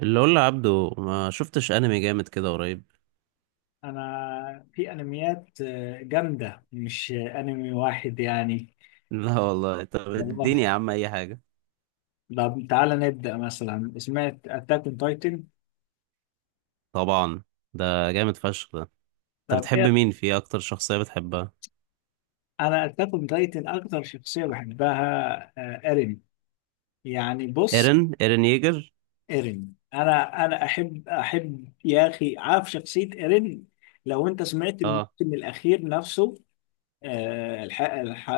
اللي اقول لعبده ما شفتش انمي جامد كده قريب. انا في انميات جامده، مش انمي واحد يعني. لا والله، طب والله. اديني يا عم اي حاجه. طب تعالى نبدا مثلا، سمعت اتاك اون تايتن؟ طبعا. ده جامد فشخ ده. انت طب بتحب ايه؟ مين فيه؟ اكتر شخصيه بتحبها؟ انا اتاك اون تايتن اكتر شخصيه بحبها ايرين. يعني بص، ايرن ييجر. ايرين، انا احب يا اخي، عارف شخصيه ايرين؟ لو انت سمعت الموسم اه. الاخير نفسه. آه، الح... الح...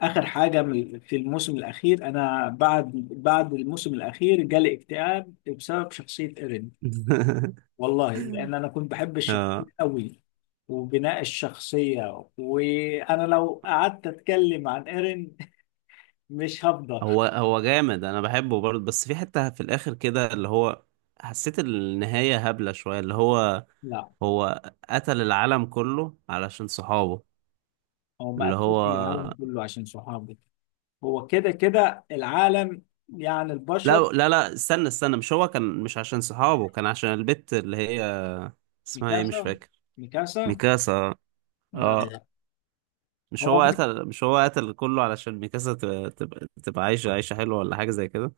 آخر حاجة في الموسم الأخير، أنا بعد الموسم الأخير جالي اكتئاب بسبب شخصية إيرين. والله، لأن أنا كنت بحب الشخصية اه، أوي، وبناء الشخصية، وأنا لو قعدت أتكلم عن إيرين مش هفضل. هو جامد، انا بحبه برضه، بس في حته في الاخر كده، اللي هو حسيت النهايه هبله شويه، اللي هو لا، هو قتل العالم كله علشان صحابه. هو ما اللي قتلش هو العالم كله عشان صحابه، هو كده كده العالم، يعني لا البشر. لا لا، استنى استنى، مش هو كان، مش عشان صحابه، كان عشان البت اللي هي اسمها ايه، مش ميكاسا، فاكر. ميكاسا. ميكاسا. لا، اه. لا. هو، مش هو قتل كله علشان ميكاسا تبقى عايشة عيشة حلوة ولا حاجة زي كده.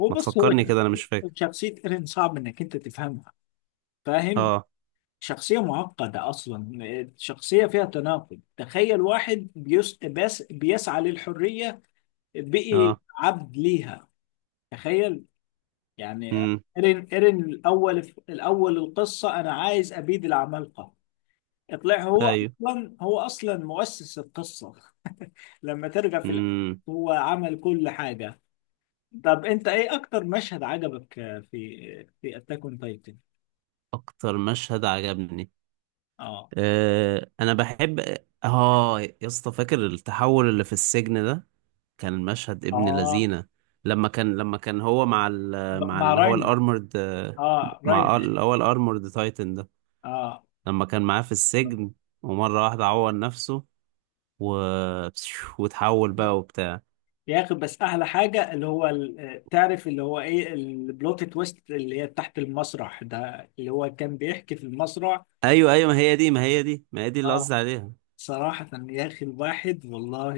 هو ما بص، هو، تفكرني كده، انا مش فاكر. شخصية ايرين صعب انك انت تفهمها، فاهم؟ اه. شخصية معقدة اصلا، شخصية فيها تناقض. تخيل واحد بس بيسعى للحرية بقي اه. عبد ليها. تخيل، يعني. امم ايرين، الاول القصة انا عايز ابيد العمالقة، اطلع هو ايوه. اصلا هو اصلا مؤسس القصة. لما ترجع في الاخر، امم هو عمل كل حاجة. طب انت ايه اكتر مشهد عجبك؟ في اتاك اون تايتن؟ اكتر مشهد عجبني. اه، انا بحب. اه يا اسطى، فاكر التحول اللي في السجن ده؟ كان المشهد ابن اه، لذينه. لما كان هو مع ال... مع مع اللي هو راينا. الارمورد. اه، مع ال- راينا. اللي هو الارمورد تايتن ده. اه، لما كان معاه في السجن ومرة واحدة عور نفسه و... وتحول بقى وبتاع. بياخد، بس احلى حاجه اللي هو تعرف اللي هو ايه؟ البلوت تويست اللي هي تحت المسرح ده، اللي هو كان بيحكي في المسرح. ايوه ايوه، ما هي دي ما هي دي ما هي دي اللي اه، قصدي عليها. صراحة يا أخي، الواحد والله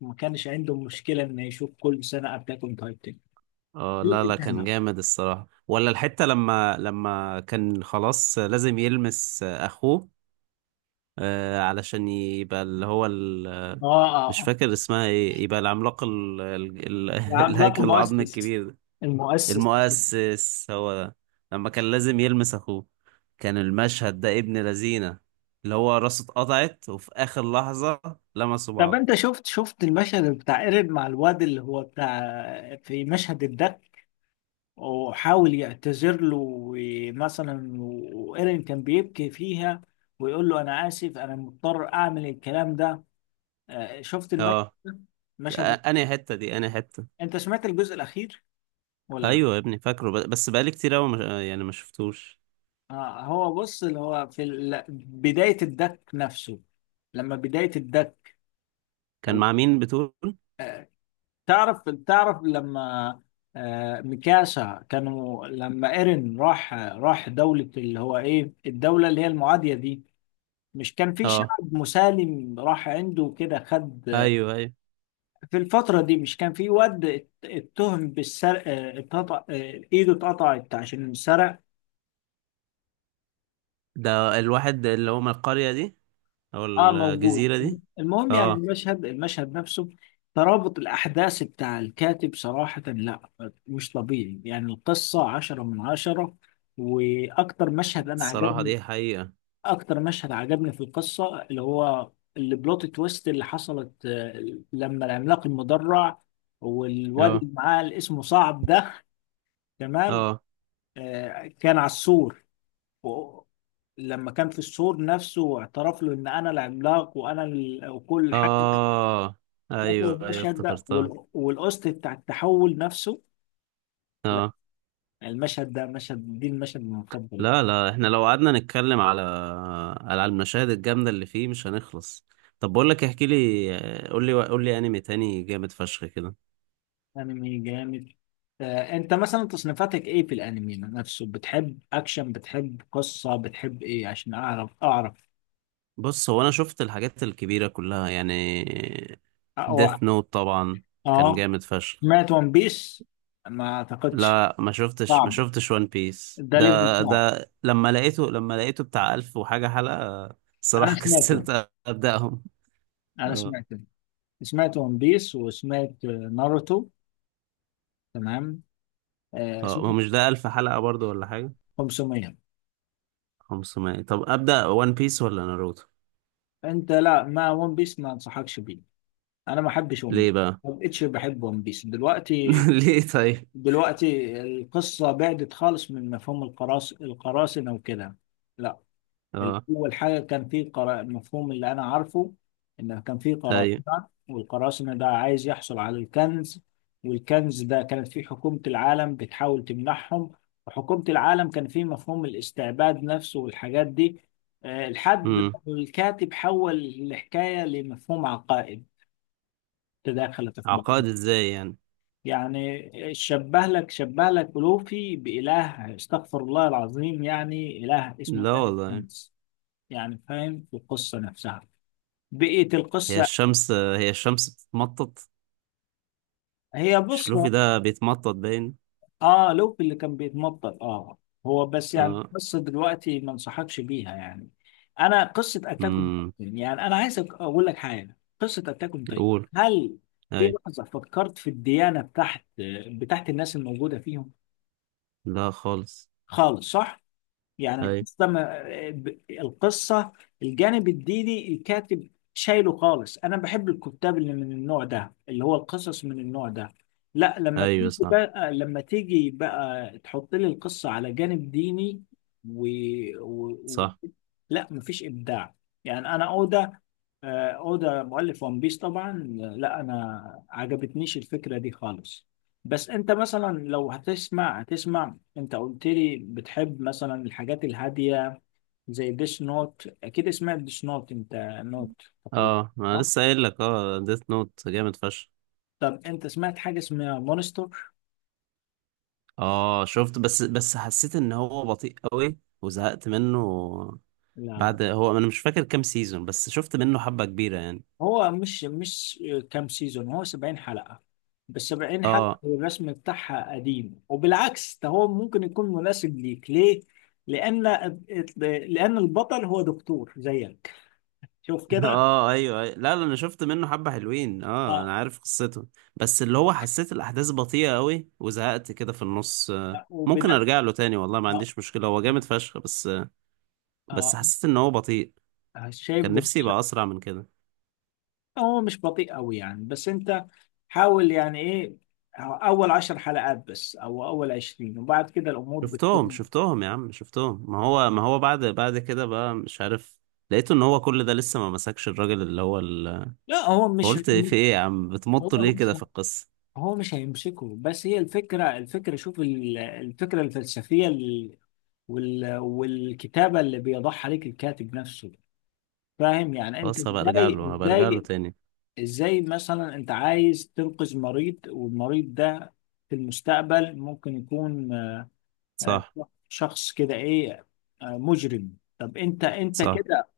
ما كانش عنده مشكلة إنه يشوف كل سنة أتاك أون تايتن. اه، لا لا، كان جامد الصراحة. ولا الحتة لما كان خلاص لازم يلمس اخوه علشان يبقى اللي هو ال... آه، مش آه، فاكر اسمها ايه، يبقى العملاق ال... ال... ال... العملاق الهيكل العظمي المؤسس، الكبير ده. المؤسس. المؤسس هو ده. لما كان لازم يلمس اخوه، كان المشهد ده ابن لذينه، اللي هو راسه اتقطعت وفي اخر لحظة لمسوا طب بعض. انت شفت المشهد بتاع ايرين مع الواد اللي هو بتاع في مشهد الدك، وحاول يعتذر له ومثلا، وايرين كان بيبكي فيها، ويقول له انا اسف، انا مضطر اعمل الكلام ده. شفت المشهد اه، ده؟ المشهد ده؟ انا حتة دي انا حتة. انت سمعت الجزء الاخير ولا لا؟ ايوه يا ابني، فاكره، ب- بس بقالي كتير قوي، يعني ما شفتوش. هو بص، اللي هو في بداية الدك نفسه، لما بداية الدك. كان مع مين بتقول؟ تعرف لما، ميكاسا، كانوا لما ايرين راح دولة، اللي هو ايه الدولة اللي هي المعادية دي، مش كان في اه، شعب مسالم راح عنده كده، خد. ايوه ايوه. في الفترة دي مش كان في واد اتهم بالسرقة، اتقطع، ايده اتقطعت عشان سرق. ده الواحد اللي هو من القرية دي او اه، موجود. الجزيرة دي. المهم، يعني اه، المشهد نفسه، ترابط الأحداث بتاع الكاتب صراحة لا، مش طبيعي. يعني القصة 10 من 10. وأكتر مشهد أنا الصراحة عجبني، دي حقيقة. أكتر مشهد عجبني في القصة اللي هو البلوت تويست اللي حصلت، لما العملاق المدرع والواد اه، اللي معاه، اللي اسمه صعب ده، تمام، اه، كان على السور، و- لما كان في السور نفسه واعترف له ان انا العملاق وانا وكل حاجه. اه، فاكر ايوه ايوه المشهد ده افتكرتها. والقسط بتاع التحول نفسه. لا، اه، المشهد ده، مشهد دي المشهد المفضل. لا لا، احنا لو قعدنا نتكلم على المشاهد الجامدة اللي فيه مش هنخلص. طب بقول لك، احكي لي، قول لي قول لي انمي تاني جامد فشخ كده. انمي جامد. انت مثلا تصنيفاتك ايه في الانمي نفسه؟ بتحب اكشن، بتحب قصة، بتحب ايه؟ عشان اعرف. بص، هو انا شفت الحاجات الكبيرة كلها يعني. اه. ديث نوت طبعا، كان آه. جامد فشخ. سمعت ون بيس؟ ما اعتقدش. لا، ما شفتش ما صعب، شفتش وان بيس ده ليفل ده. صعب. ده لما لقيته بتاع ألف وحاجة حلقة. انا صراحة سمعته كسلت أبدأهم. انا اه، سمعته سمعت ون بيس، وسمعت ناروتو. تمام. آه اه، ما سمعت. مش ده ألف حلقة برضو ولا حاجة. 500. 500. طب أبدأ وان بيس ولا ناروتو؟ انت، لا، ما ون بيس ما انصحكش بيه، انا ما بحبش ون بيس، ليه بقى؟ ما بقتش بحب ون بيس دلوقتي. ليه طيب؟ دلوقتي القصه بعدت خالص من مفهوم القراصنه وكده. لا، اه، اول حاجه كان في المفهوم اللي انا عارفه، ان كان في ايوه. قراصنه، والقراصنه ده عايز يحصل على الكنز، والكنز ده كانت فيه حكومه العالم بتحاول تمنحهم، وحكومه العالم كان فيه مفهوم الاستعباد نفسه والحاجات دي، لحد ما امم الكاتب حول الحكايه لمفهوم عقائد تداخلت في بعض. عقاد ازاي يعني؟ يعني شبه لك ألوفي بإله، استغفر الله العظيم، يعني إله اسمه لا إله والله. الشمس، يعني فاهم؟ في القصة نفسها، بقية هي القصة. الشمس هي الشمس بتتمطط؟ هي، مش بص. لوفي ده بيتمطط باين. اه، لوفي اللي كان بيتمطر، اه. هو بس يعني اه. قصة دلوقتي ما انصحكش بيها يعني. أنا قصة أتاك أون امم تايتن يعني، أنا عايز أقول لك حاجة، قصة أتاك أون تايتن، يقول. هل في ايوه. لحظة فكرت في الديانة بتاعت الناس الموجودة فيهم؟ لا خالص. خالص، صح؟ يعني ايوه القصة، ما القصة، الجانب الديني الكاتب شايله خالص. أنا بحب الكتاب اللي من النوع ده، اللي هو القصص من النوع ده. لا، لما ايوه، تيجي صح بقى لما تيجي بقى تحط لي القصة على جانب ديني و... و... و... صح. لا مفيش إبداع. يعني أنا أوضة، اودا مؤلف ون بيس طبعا. لا، انا عجبتنيش الفكره دي خالص. بس انت مثلا، لو هتسمع، انت قلت لي بتحب مثلا الحاجات الهاديه، زي ديس نوت، اكيد سمعت ديس نوت انت، نوت تقريبا، اه ما أنا صح؟ لسه قايل لك، ديث نوت جامد فشخ. طب انت سمعت حاجه اسمها مونستر؟ اه، شفت، بس حسيت ان هو بطيء قوي وزهقت منه. لا، بعد، هو انا مش فاكر كام سيزون، بس شفت منه حبة كبيرة يعني. هو مش كام سيزون. هو 70 حلقة، بس 70 حلقة اه. الرسم بتاعها قديم، وبالعكس ده هو ممكن يكون مناسب ليك. ليه؟ لأن لأن البطل هو دكتور زيك. شوف كده. اه، ايوه، أيوة. لا لا، انا شفت منه حبة حلوين، اه انا اه، عارف قصته. بس اللي هو حسيت الاحداث بطيئة قوي وزهقت كده في النص. ممكن وبناء، ارجع له تاني، والله ما اه، عنديش مشكلة، هو جامد فشخ بس. بس اه، حسيت ان هو بطيء، شايف كان بناء نفسي يبقى اسرع من كده. هو مش بطيء قوي يعني، بس انت حاول، يعني ايه، اول 10 حلقات بس او اول 20 وبعد كده الامور شفتهم بتكون. شفتهم يا عم شفتهم، ما هو بعد كده بقى مش عارف. لقيته ان هو كل ده لسه ما مسكش الراجل اللي هو ال... لا، فقلت في ايه يا عم، هو بتمطوا ليه كده مش في القصة؟ هو مش هيمسكه، بس هي الفكرة شوف الفكرة الفلسفية والكتابة اللي بيضعها عليك الكاتب نفسه، فاهم؟ يعني انت خلاص، هبقى ارجع ازاي له هبقى ارجع له ازاي تاني. ازاي مثلا، انت عايز تنقذ مريض، والمريض ده في المستقبل ممكن يكون آه، صح شخص كده، ايه، مجرم. طب انت صح، كده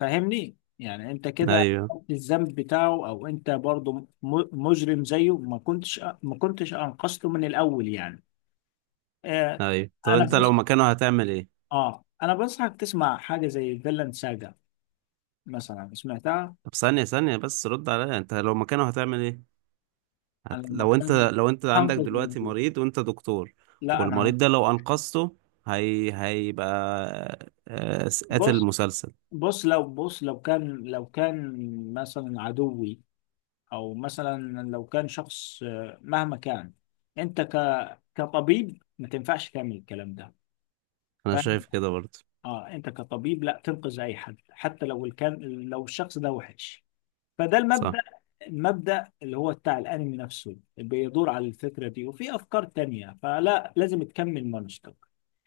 فاهمني، يعني انت كده ايوه الذنب بتاعه، او انت برضو مجرم زيه. ما كنتش انقذته من الاول يعني. آه. ايوه. طب انا انت لو بنصح، مكانه هتعمل ايه؟ اه، انا بنصحك تسمع حاجه زي فيلاند ساجا مثلا. سمعتها؟ طب ثانية ثانية، بس رد عليا، انت لو مكانه هتعمل ايه؟ انا هت... لما لو انت كان لو انت عندك هنقذ دلوقتي المدير، مريض وانت دكتور، لا انا والمريض ده هنقذ. لو انقذته، هي... هيبقى قاتل بص مسلسل. بص لو بص، لو كان مثلا عدوي، او مثلا لو كان شخص مهما كان، انت كطبيب ما تنفعش تعمل الكلام ده. انا شايف كده برضه. اه، انت كطبيب لا تنقذ اي حد، حتى لو كان، لو الشخص ده وحش، فده المبدأ، صح. المبدأ اللي هو بتاع الانمي نفسه، اللي بيدور على الفكرة دي وفي افكار تانية، فلا لازم تكمل مانشتك.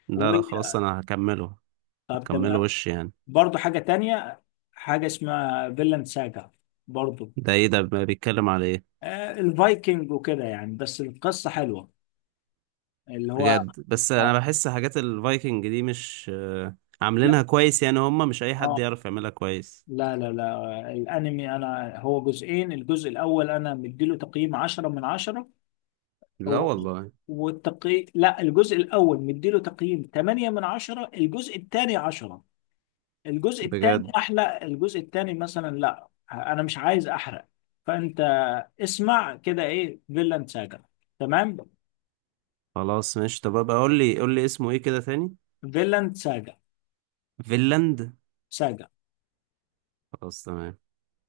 لا و لا، خلاص انا هكمله. طب هكمله تمام. وش يعني. برضه حاجة تانية، حاجة اسمها فيلاند ساجا برضه. ده ايه ده، بيتكلم على ايه؟ الفايكنج وكده يعني، بس القصة حلوة، اللي هو، بجد؟ بس اه. انا بحس حاجات الفايكنج دي مش لا، عاملينها كويس، يعني هم مش اي حد اه، يعرف يعملها كويس. لا، لا، لا، الانمي انا هو جزئين، الجزء الاول انا مديله تقييم 10 من 10، لا هو، والله. والتقي، لا، الجزء الاول مديله تقييم 8 من 10، الجزء الثاني 10. الجزء الثاني بجد. احلى، الجزء الثاني مثلا، لا انا مش عايز احرق. فانت، اسمع كده، ايه، فيلاند ساجا. تمام. خلاص ماشي، طب ابقى قول لي قول لي اسمه ايه كده تاني. فيلاند ساجا، فينلاند. ساجا. خلاص تمام.